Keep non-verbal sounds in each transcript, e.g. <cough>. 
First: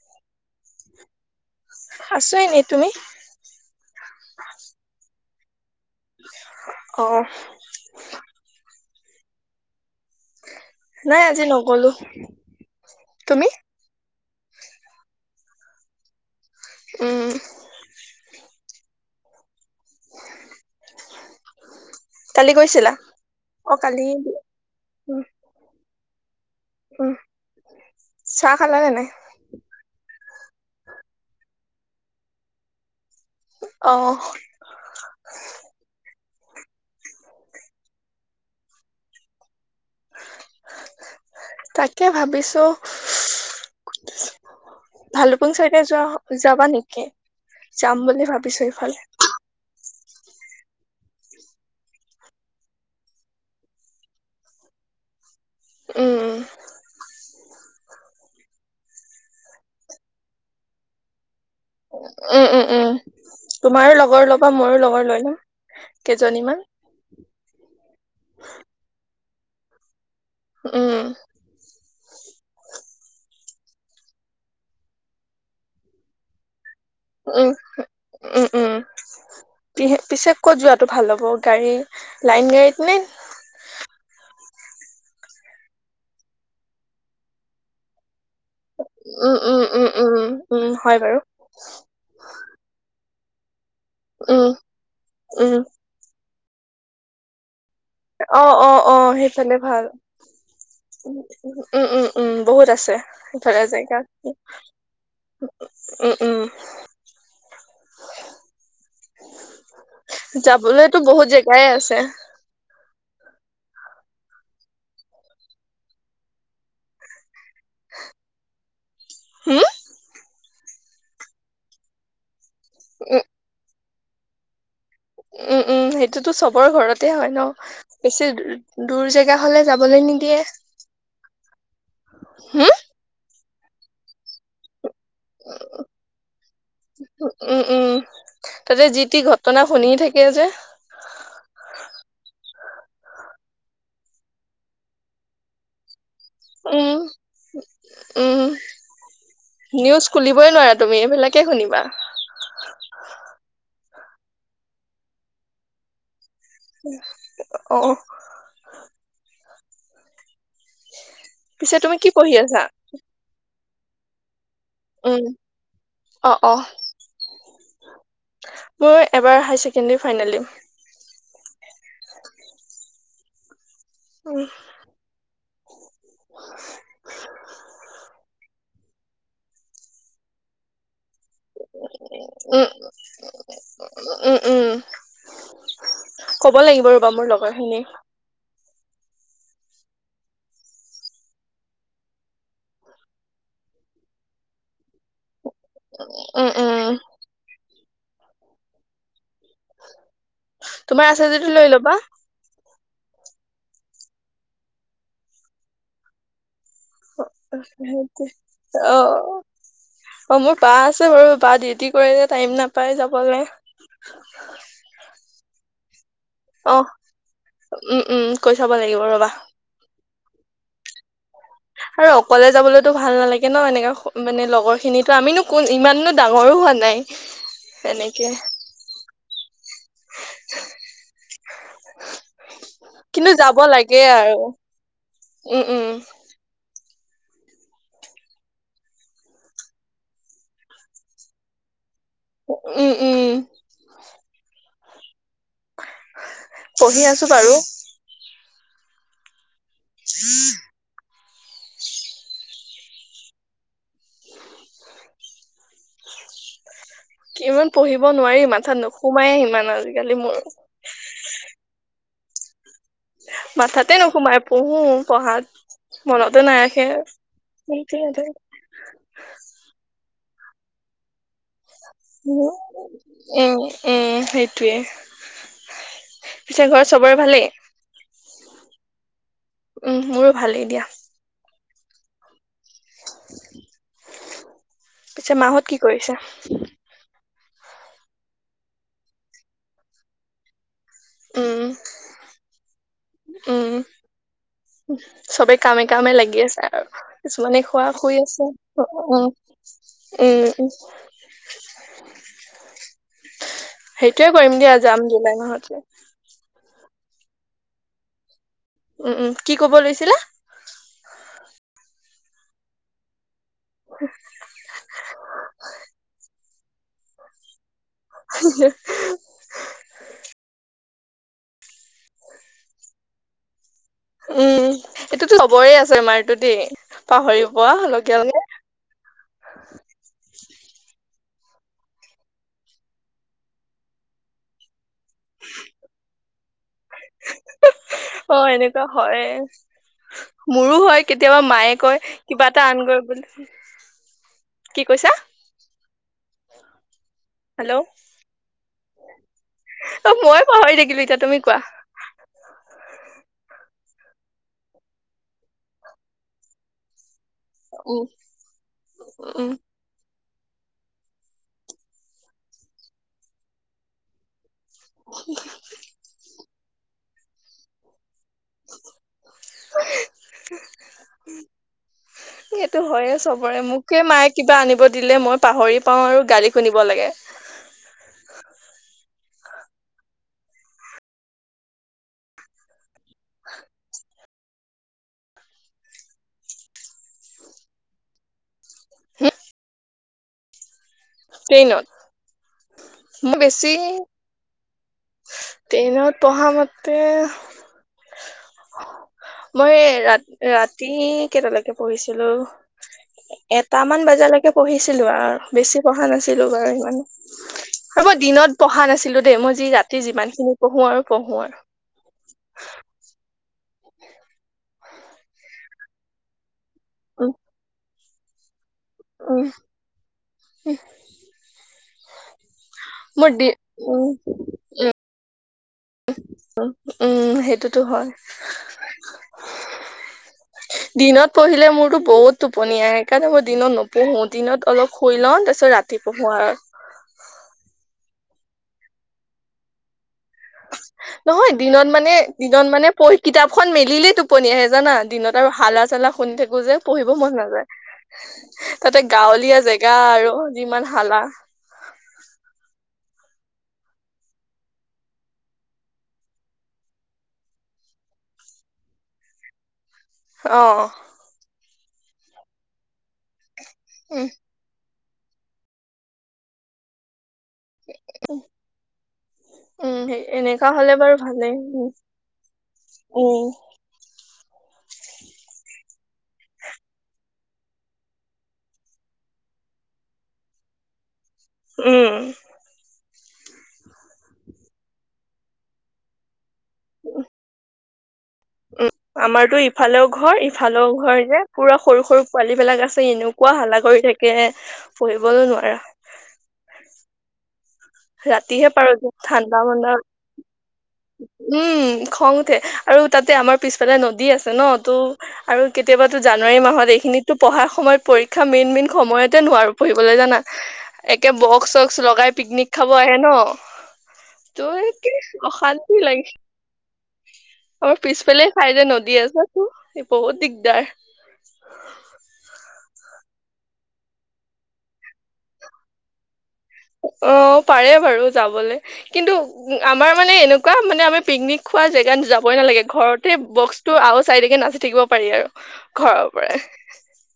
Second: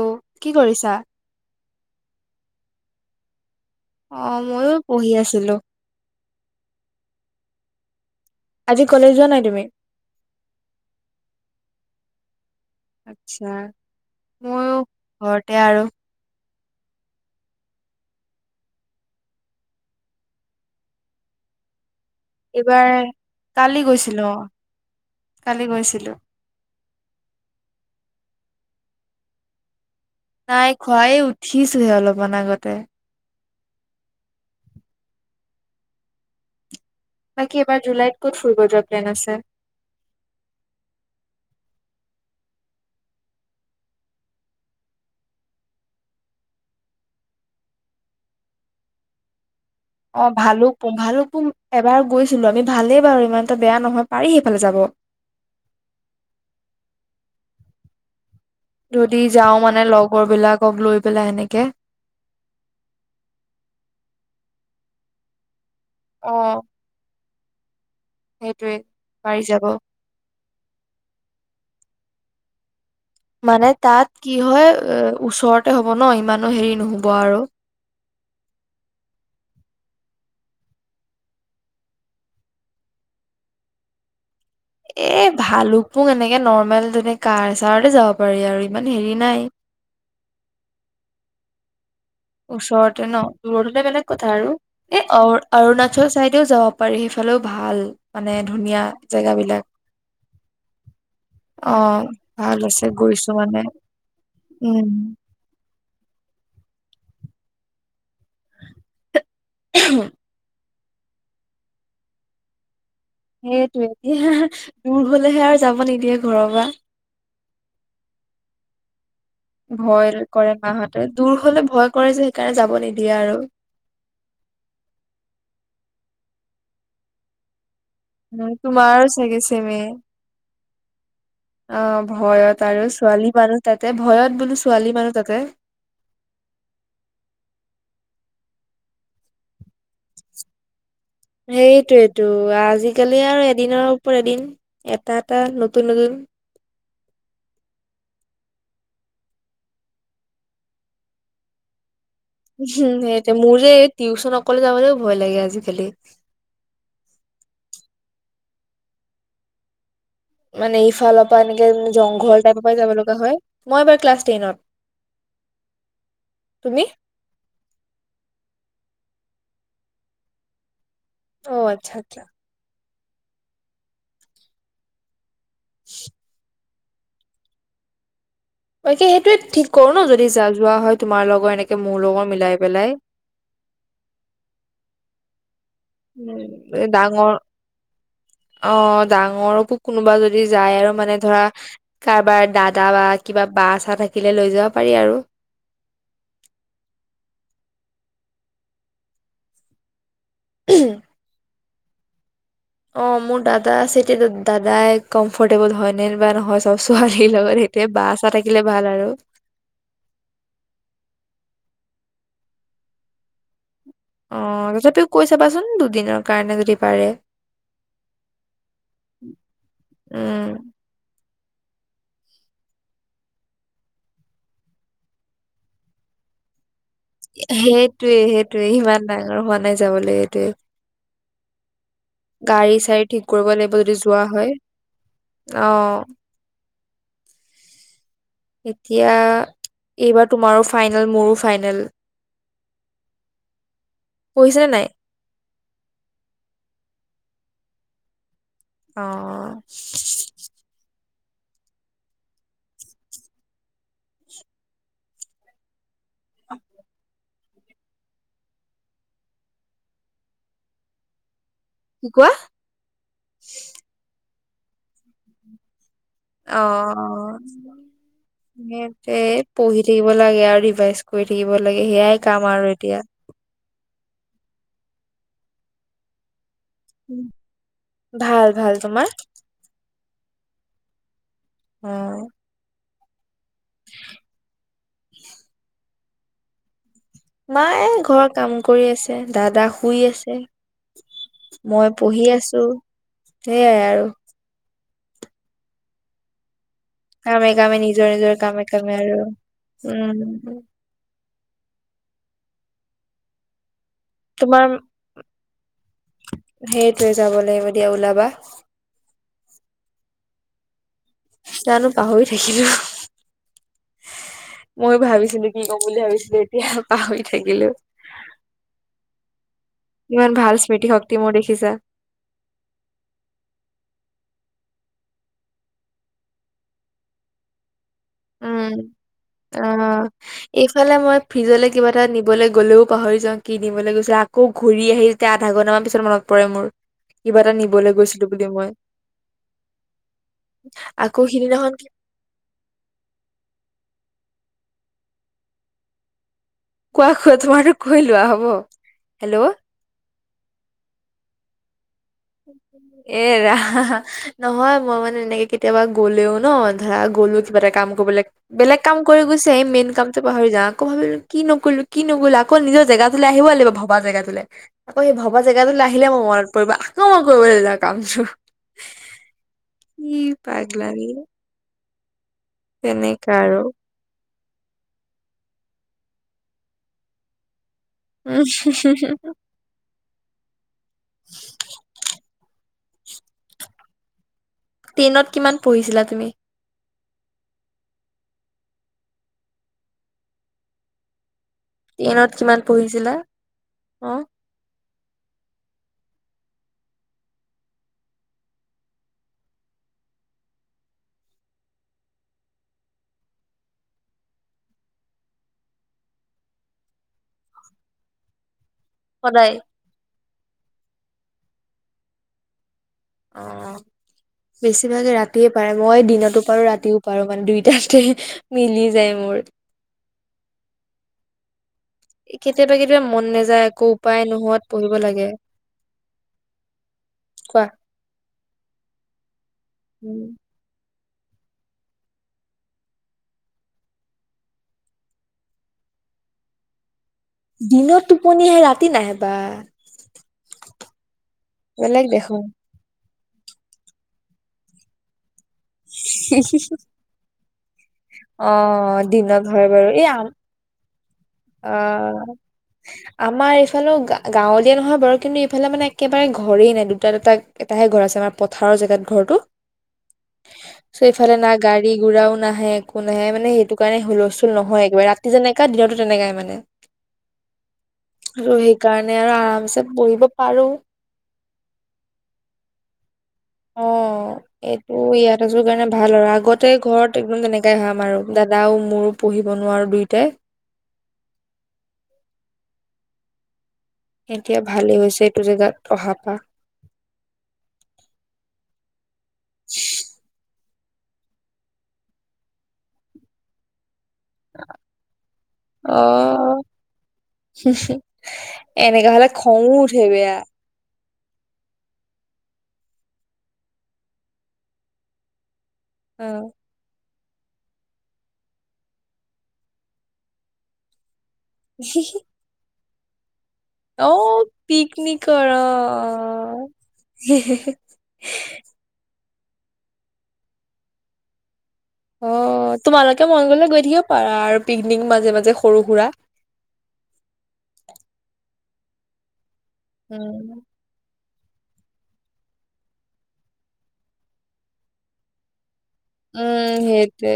Hello কি কৰিছা? আছোঁ এনে, তুমি? অ', ময়ো পঢ়ি আছিলো। অ'। আজি কলেজ যোৱা নাই তুমি? নাই আজি নগলো। তুমি আচ্ছা, ময়ো ঘৰতে আৰু। উম। কালি গৈছিলা ইবাৰ কালি গৈছিলো অ', উম কালি গৈছিলো। উম, চাহ খালানে নাই? নাই খোৱা এই উঠিছোহে অলপমান আগতে। অ'। বাকী এইবাৰ জুলাইত ক'ত ফুৰিব যোৱাৰ প্লেন আছে? তাকে ভাবিছো <unintelligible> ভালুপুং চাইডে যোৱা, যাবা নেকি? যাম বুলি ভাবিছো ইফালে। অ ভালুকপুং-ভালুকপুং এবাৰ গৈছিলো আমি, ভালেই বাৰু ইমান এটা বেয়া নহয় পাৰি সেইফালে যাব। উম, উম। যদি যাও মানে লগৰ বিলাকক লৈ পেলাই এনেকে। উম, উম, উম, তোমাৰো লগৰ ল'বা মোৰো লগৰ লৈ ল'ম কেইজনী অ' মান। সেইটোৱে পাৰি যাব। উম। মানে তাত কি হয় এ, ওচৰতে হ'ব ন ইমানো হেৰি নহ'ব। আৰু। উম, উম-উম। পি-পিছে ক'ত যোৱাটো ভাল হ'ব গাড়ী লাইন গাড়ীত নে? এ ভালুক পুং এনেকে নৰ্মেল তেনে কাৰ ছাৰতে যাব পাৰি আৰু। ইমান হেৰি নাই। উম-উম-উম-উম-উম উম, হয় বাৰু। ওচৰতে ন? দূৰত হলে বেলেগ কথা উম আৰু এ উম অ-অৰুণা চল চাইডেও যাব পাৰি সেইফালেও ভাল। মানে অ', অ', ধুনীয়া অ', সেইফালে জেগাবিলাক। ভাল। অ উম, উম, উম, ভাল বহুত আছে গৈছো মানে সেইফালে জেগা। উম। উম, উম। যাবলৈতো বহুত জেগাই আছে। সেইটোৱে এতিয়া দূৰ হ'লেহে আৰু যাব নিদিয়ে ঘৰৰ পৰা। হম? ভয় কৰে মাহঁতে, দূৰ হলে ভয় কৰে যে সেইকাৰণে যাব নিদিয়ে উম আৰু। উম, উম, সেইটোতো চবৰ ঘৰতে হয় ন? উম বেছি তোমাৰো দূৰ চাগে জেগা হ'লে চেমে। যাবলৈ নিদিয়ে। অ', ভয়ত হম আৰু ছোৱালী মানুহ তাতে, ভয়ত বোলো ছোৱালী মানুহ তাতে। <inaudible> উম, উম, তাতে যি তি ঘটনা শুনি থাকিল যে। সেইটোয়েতো আজিকালি আৰু এদিনৰ ওপৰত এদিন এটা এটা নতুন নতুন উম, উম। নিউজ খুলিবই নোৱাৰা তুমি এইবিলাকে শুনিবা। সেইটোৱে, মোৰ যে টিউচন অকলে যাবলৈও ভয় লাগে আজিকালি। অ'। মানে ইফালৰ পৰা এনেকে পিছে তুমি কি পঢ়ি জংঘল আছা টাইপৰ পৰাই যাব লগা হয়, মই এইবাৰ ক্লাছ টেনত। উম, অ', তুমি অ'। মোৰ এবাৰ হায় ছেকেণ্ডাৰী ফাইনেল দিম। অ' আচ্ছা আচ্ছা। উ। <inaudible> বাকী সেইটোয়ে ঠিক কৰোঁ ন' যদি যা যোৱা হয় তোমাৰ লগৰ এনেকে মোৰ লগৰ মিলাই উম পেলাই। উম, উম, উম ক'ব এ লাগিব ৰ'বা মোৰ ডাঙৰ লগৰখিনি। অ', ডাঙৰকো কোনোবা যদি যায় আৰু মানে ধৰা কাৰোবাৰ দাদা বা কিবা বা চা থাকিলে লৈ যাব পাৰি আৰু। উম, উম। তোমাৰ আছে যদি লৈ ল'বা। অ', মোৰ দাদা আছে, এতিয়া দাদাই কমফৰ্টেবল হয়নে বা নহয় ব ছোৱালীৰ লগত সেইটোৱে বা সেইটো চা থাকিলে ভাল আৰু। অ', অ', মোৰ বা আছে বাৰু, বা ডিউটি কৰে যে টাইম নাপায় যাবলে। অ', তথাপিও কৈ চাবাচোন দুদিনৰ কাৰণে যদি অ', পাৰে উম, উম, কৈ চাব লাগিব ৰ'বা। উম। আৰু অকলে যাবলৈতো ভাল নালাগে ন' এনেকে মানে লগৰ খিনিতো, আমিনো কোন ইমানো ডাঙৰো হোৱা নাই। সেইটোৱে এনেকে সেইটোৱে, ইমান ডাঙৰ হোৱা নাই যাবলৈ এইটোৱে। গাড়ী চাৰি ঠিক কিন্তু কৰিব যাব লাগিব, লাগে যদি যোৱা আৰু হয় উম, উম, অ'। এতিয়া এইবাৰ তোমাৰো ফাইনেল, মোৰো ফাইনেল। উম, উম। পঢ়িছা নে নাই? পঢ়ি আছোঁ বাৰু। অ',। কিমান পঢ়িব নোৱাৰি, মাথাাত নোসোমায়ে সিমান আজিকালি মোৰ। কি কোৱা? মাথাতে নোসোমায়, পঢ়োঁ পঢ়াত। মনতে অ নাৰাখে <unintelligible> <unintelligible> পঢ়ি থাকিব লাগে আৰু ৰিভাইজ কৰি থাকিব লাগে, সেয়াই কাম আৰু এতিয়া। উম, উম, সেইটোৱে। পিছে ঘৰত চবৰে ভালেই? ভাল, ভাল। তোমাৰ? উম, মোৰো ভালেই দিয়া। উম। <inaudible> <inaudible> পিছে মাহঁত কি কৰিছে? মায়ে ঘৰত কাম কৰি আছে, দাদা শুই আছে। উম, মই পঢ়ি আছোঁ, উম, সেইয়াই আৰু। চবে কামে কামে লাগি আছে আৰু। কামে কিছুমানে কামে শুৱা নিজৰ শুই নিজৰ আছে, কামে উ, কামে আৰু উম, উম। সেইটোয়ে কৰিম দিয়া, যাম জুলাই মাহতে। সেইটোয়ে যাব লাগিব, দিয়া ওলাবা। উম, উম, কি ক'ব লৈছিলা? জানো পাহৰি থাকিলোঁ। <inaudible> মই ভাবিছিলোঁ, কি ক'ম বুলি ভাবিছিলোঁ এতিয়া পাহৰি থাকিলোঁ। <unintelligible> ইমান ভাল স্মৃতি শক্তি মোৰ দেখিছা? উম, এইটোতো চবৰে আছে, আমাৰটো দেই পাহৰি পোৱা লকীয়াল উম, অ',। এইফালে, মই ফ্ৰিজলৈ কিবা এটা নিবলৈ গ'লেও পাহৰি যাওঁ, কি নিবলৈ গৈছিল আকৌ ঘূৰি আহি তেতিয়া আধা ঘণ্টা মান, পিছত মনত পৰে মোৰ, কিবা এটা নিবলৈ গৈছিলো বুলি অ', মই এনেকুৱা হয়েই মোৰো হয়, আকৌ কেতিয়াবা সিদিনাখন মায়ে কি কয় কিবা এটা আনগৈ বুলি কি কৈছা? কোৱা কোৱা তোমাৰ হেল্ল' কৈ লোৱা? হ'ব হেল্ল'। অ', মইয়ে পাহৰি থাকিলো এতিয়া তুমি কোৱা? এইৰা নহয় মই মানে এনেকে কেতিয়াবা গ'লেও ন ধৰা গ'লো কিবা এটা কাম উম, কৰিব বেলেগ কাম কৰি গৈছে উম, এই মেইন কাম পাহৰি যা আকৌ ভাবিলো কি নকৰিলো কি নকৰিলো আকৌ নিজৰ জেগাটোলে আহিবই লাগিব ভবা জেগা তোলে আকৌ সেই ভবা জেগাটোলৈ আহিলে মোৰ মনত পৰিব আকৌ মই কৰিবলৈ যোৱা কামছো। কি পাগলামি সেইটো হয়য়ে তেনেকা আৰু চবৰে মোক সে মায়ে কিবা আনিব দিলে মই পাহৰি পাওঁ আৰু গালি শুনিব লাগে। উ টেইনত কিমান পঢ়িছিলা তুমি? টেইনত টেইনত কিমান পঢ়িছিলা অ টেইনত পঢ়া মতে মই ৰাতি ৰাতি কেইটালৈকে পঢ়িছিলোঁ? এটামান বজালৈকে পঢ়িছিলো আৰু বেছি পঢ়া নাছিলো বাৰু ইমান আৰু মই দিনত পঢ়া নাছিলো দেই সদায় মই যি ৰাতি যিমান খিনি পঢ়ো আৰু পঢ়ো আৰু অ বেছিভাগে ৰাতিয়ে পাৰে মই দিনতো পাৰো ৰাতি ও পাৰো উম মানে দুইটাতে মিলি যায় মোৰ। উম কেতিয়াবা কেতিয়াবা মন মোৰ দি নাযায় একো উম উপায় নোহোৱাত পঢ়িব লাগে। উ উম কোৱা। সেইটোতো হয় উম, দিনত পঢ়িলে মোৰতো বহুত টোপনী আহে সেইকাৰণে মই দিনত নপঢ়ো দিনত অলপ শুই লওঁ তাৰ পিছত ৰাতি ৰাতি পঢ়ো আৰু দিনত টোপনি আহে ৰাতি নাহে বা নহয় দিনত বেলেগ মানে দেখোন। দিনত মানে প কিতাপখন মেলিলেই টোপনি আহে জানা দিনত আৰু হালা চালা শুনি থাকো যে পঢ়িব মন নাযায়। অ তাতে দিনত গাঁৱলীয়া হয় বাৰু জেগা এই আম আৰু যিমান শালা অ আমাৰ ইফালে গাঁৱলীয়া নহয় বাৰু কিন্তু ইফালে মানে একেবাৰে ঘৰেই নাই দুটা দুটা এটাহে ঘৰ আছে আমাৰ পথাৰৰ জেগাত ঘৰটো অঁ চ' এইফালে না গাড়ী গুৰাও নাহে একো নাহে মানে সেইটো কাৰণে উম হুলস্থুল নহয় একেবাৰে ৰাতি যেনেকা দিনতো তেনেকাই মানে আৰু সেইকাৰণে আৰু আৰামছে পঢ়িব পাৰোঁ। লে বাৰু ভালে উম অ'। এইটো ইয়াত আছো কাৰণে ভাল আৰু আগতে ঘৰত একদম তেনেকাই হয় আমাৰো দাদাও আৰু মোৰো। পঢ়িব নোৱাৰোঁ দুয়োটাই। উম। এতিয়া ভালেই হৈছে এইটো জেগাত অহাৰ পৰা। উম। উম। আমাৰতো ইফালেও ঘৰ ইফালেও ঘৰ যে পুৰা সৰু সৰু পোৱালী বিলাক আছে এনেকুৱা হাল্লা কৰি থাকে। তাকে পঢ়িবলৈ নোৱাৰা। অ ৰাতিহে পাৰো এনেকা হ'লে ঠাণ্ডা খঙো মণ্ডা উঠে বেয়া। উম খং উঠে আৰু তাতে আমাৰ পিছফালে নদী আছে ন টো আৰু কেতিয়াবাতো অ জানুৱাৰী মাহত এইখিনিত ত পঢ়াৰ সময়ত পৰীক্ষা মেইন মেইন সময়তে নোৱাৰো পঢ়িবলৈ জানা একে ব বকচ চকচ লগাই পিকনিক খাব আহে ন। অ তো এ কি পিকনিকৰ অ অশান্তি লাগি আমাৰ পিছফালে খাই যে নদী আছোতো বহুত দিগদাৰ। <unintelligible> অ' তোমালোকে মন গলে গৈ থাকিব পাৰা আৰু পিকনিক মাজে মাজে সৰু সুৰা। অ' পাৰে বাৰু যাবলে কিন্তু আমাৰ মানে উম এনেকুৱা মানে আমি পিকনিক খোৱা জেগাত যাবই নালাগে ঘৰতে বক্সটো আৱাজ আহি থাকে নাচি থাকিব পাৰি আৰু। ঘৰৰ পৰাই উম সেইটোৱে।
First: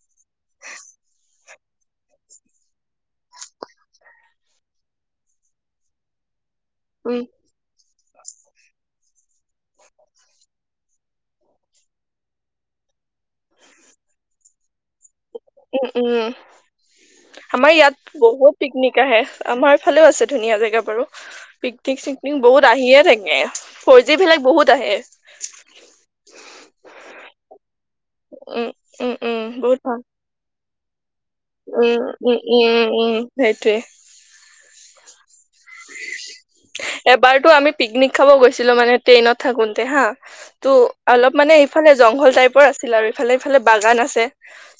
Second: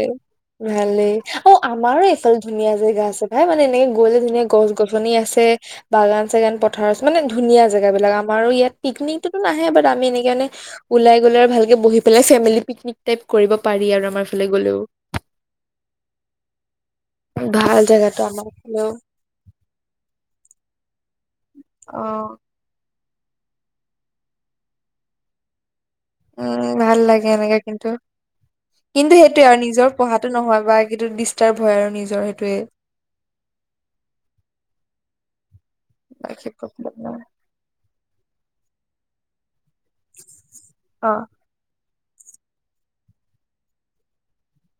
ভালেই অ' আমাৰো এইফালে ধুনীয়া জেগা আছে ভাই মানে এনেকে গ'লে ধুনীয়া গছ গছনি আছে। বাগান চাগান পথাৰ আছে উম মানে ধুনীয়া জেগা বিলাক আমাৰো ইয়াত। পিকনিকতো নাহে বাট আমি এনেকে ওলাই গ'লে আৰু ভালকে বহি পেলাই ফেমিলি পিকনিক টাইপ। কৰিব পাৰি আৰু আমাৰ ফালে গ'লেও। উম উম। আমাৰ ভাল ইয়াত জেগাটো আমাৰ বহুত ফালেও পিকনিক আহে। আমাৰ ফালেও আছে ধুনীয়া জেগা বাৰু অ পিকনিক চিকনিক বহুত। আহিয়ে থাকে। ফৰজি বিলাক বহুত আহে। উম ভাল লাগে এনেকে কিন্তু। উম কিন্তু উম উম সেইটোয়ে আৰু বহুত নিজৰ ভাল পঢ়াটো নহয় বা কিটো দিচ উম, উম, উম, উম সেইটোৱে। বাকী প্ৰব্লেম নাই এবাৰতো আমি পিকনিক খাব গৈছিলো মানে। টেইনত থাকোতে হা তো অ অলপ মানে ইফালে জংঘল টাইপৰ আছিল আৰু ইফালে ইফালে বাগান আছে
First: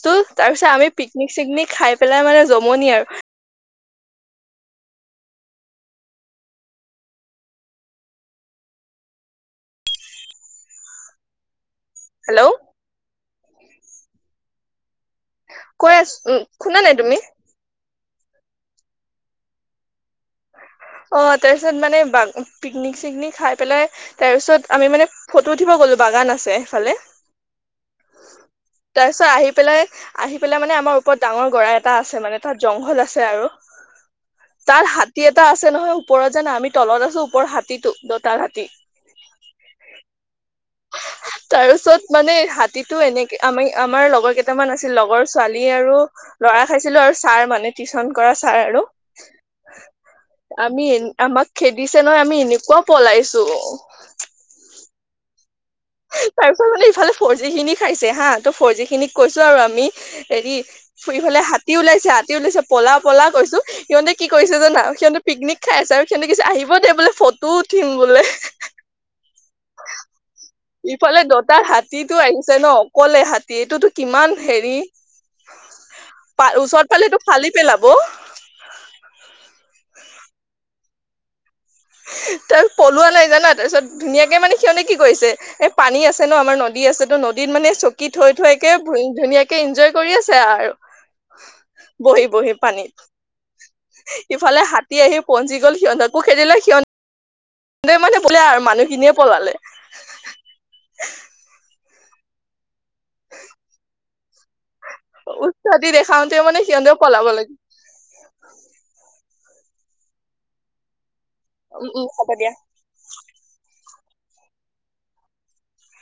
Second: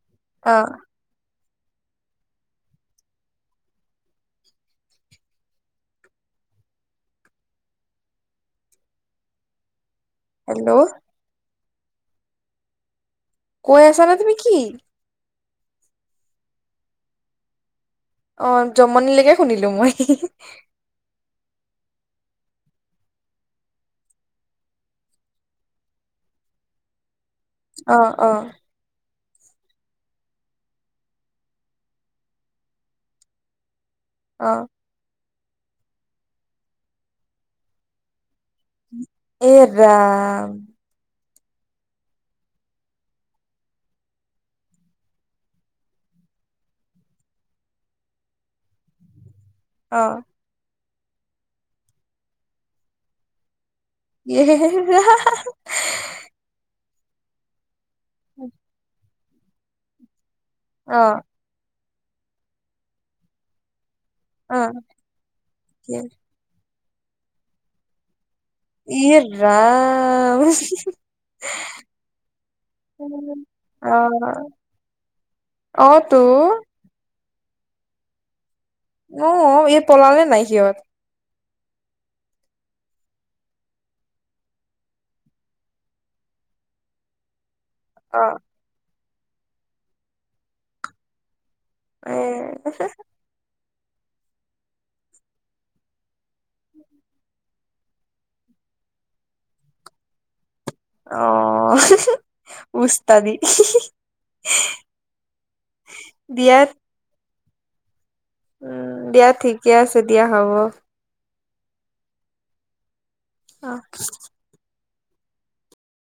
ত' অ তাৰপিছত আমি পিকনিক চিকনিক খাই পেলাই মানে জমনি আৰু। হেল্ল'। হেল্ল'। কৈ আছানে তুমি কি? কৈ আছো। উম শুনা নাই তুমি? অ' জমনি লৈকে শুনিলো মই। অ' তাৰ পিছত মানে বা পিকনিক চিকনিক খাই পেলাই তাৰ পিছত আমি মানে ফটো উঠিব গ'লো বাগান আছে সিফালে। অ', অ'। তাৰপিছত আহি পেলাই আহি পেলাই মানে আমাৰ ওপৰত ডাঙৰ গৰা এটা আছে মানে তাত জংঘল আছে আৰু। অ তাত হাতী এটা আছে নহয়, ওপৰত জানা আমি তলত আছো ওপৰৰ হাতীতো দতাল হাতী। এ ৰাম তাৰ পিছত মানে হাতীতো এনেকে আমি আমাৰ লগৰ কেইটামান আছিল, লগৰ ছোৱালী আৰু ল'ৰা খাইছিলো আৰু ছাৰ মানে টিউচন কৰা ছাৰ আৰু। অ। আমি এ আমাক খেদিছে নহয় আমি এনেকুৱা পলাইছো। <inaudible> তাৰ পিছত মানে ইফালে ফৰ জি খিনি খাইছে হা, ত ফৰজি খিনিক কৈছো আৰু আমি হেৰি অ ফুৰিফালে হাতী ওলাইছে হাতী ওলাইছে পলা পলা কৈছো। সিহঁতে কি অ কৰিছে জানা সিহঁতে পিকনিক খাই আছে, আৰু সিহঁতে আহিব দে বোলে ফটো উঠিম বোলে। ইয়ে ৰাম। ইফালে দঁতাল হাতীতটো আহিছে ন, অকলে হাতী এইটোতো কিমান হেৰি। অঁ, তো। পালেটো ফালি পেলাব। অঁ, এই পলালে নাই সিহঁত। তাৰ পলোৱা নাই জানা, তাৰপিছত ধুনীয়াকে মানে সিহঁতেনে কি কৰিছে এ পানী আছে ন আমাৰ নদী আছে, ত নদীত মানে চ কি অ থৈ থৈ কে ধুনীয়াকে ইনজয় কৰি আছে আৰু। এ বহি বহি পানীত, ইফালে হাতী আহি পঞ্চি গ'ল সিহঁতকো খেদিলে সিহঁ তে মানে বোলে আৰু মানুহখিনিয়ে পলালে। <inaudible> উৎপত্তি দেখাওতে মানে <inaudible> সিহঁতেও পলাব লাগে। উম, দিয়া ঠিকে আছে দিয়া হ'ব। উম উম হ'ব দিয়া। অঁহ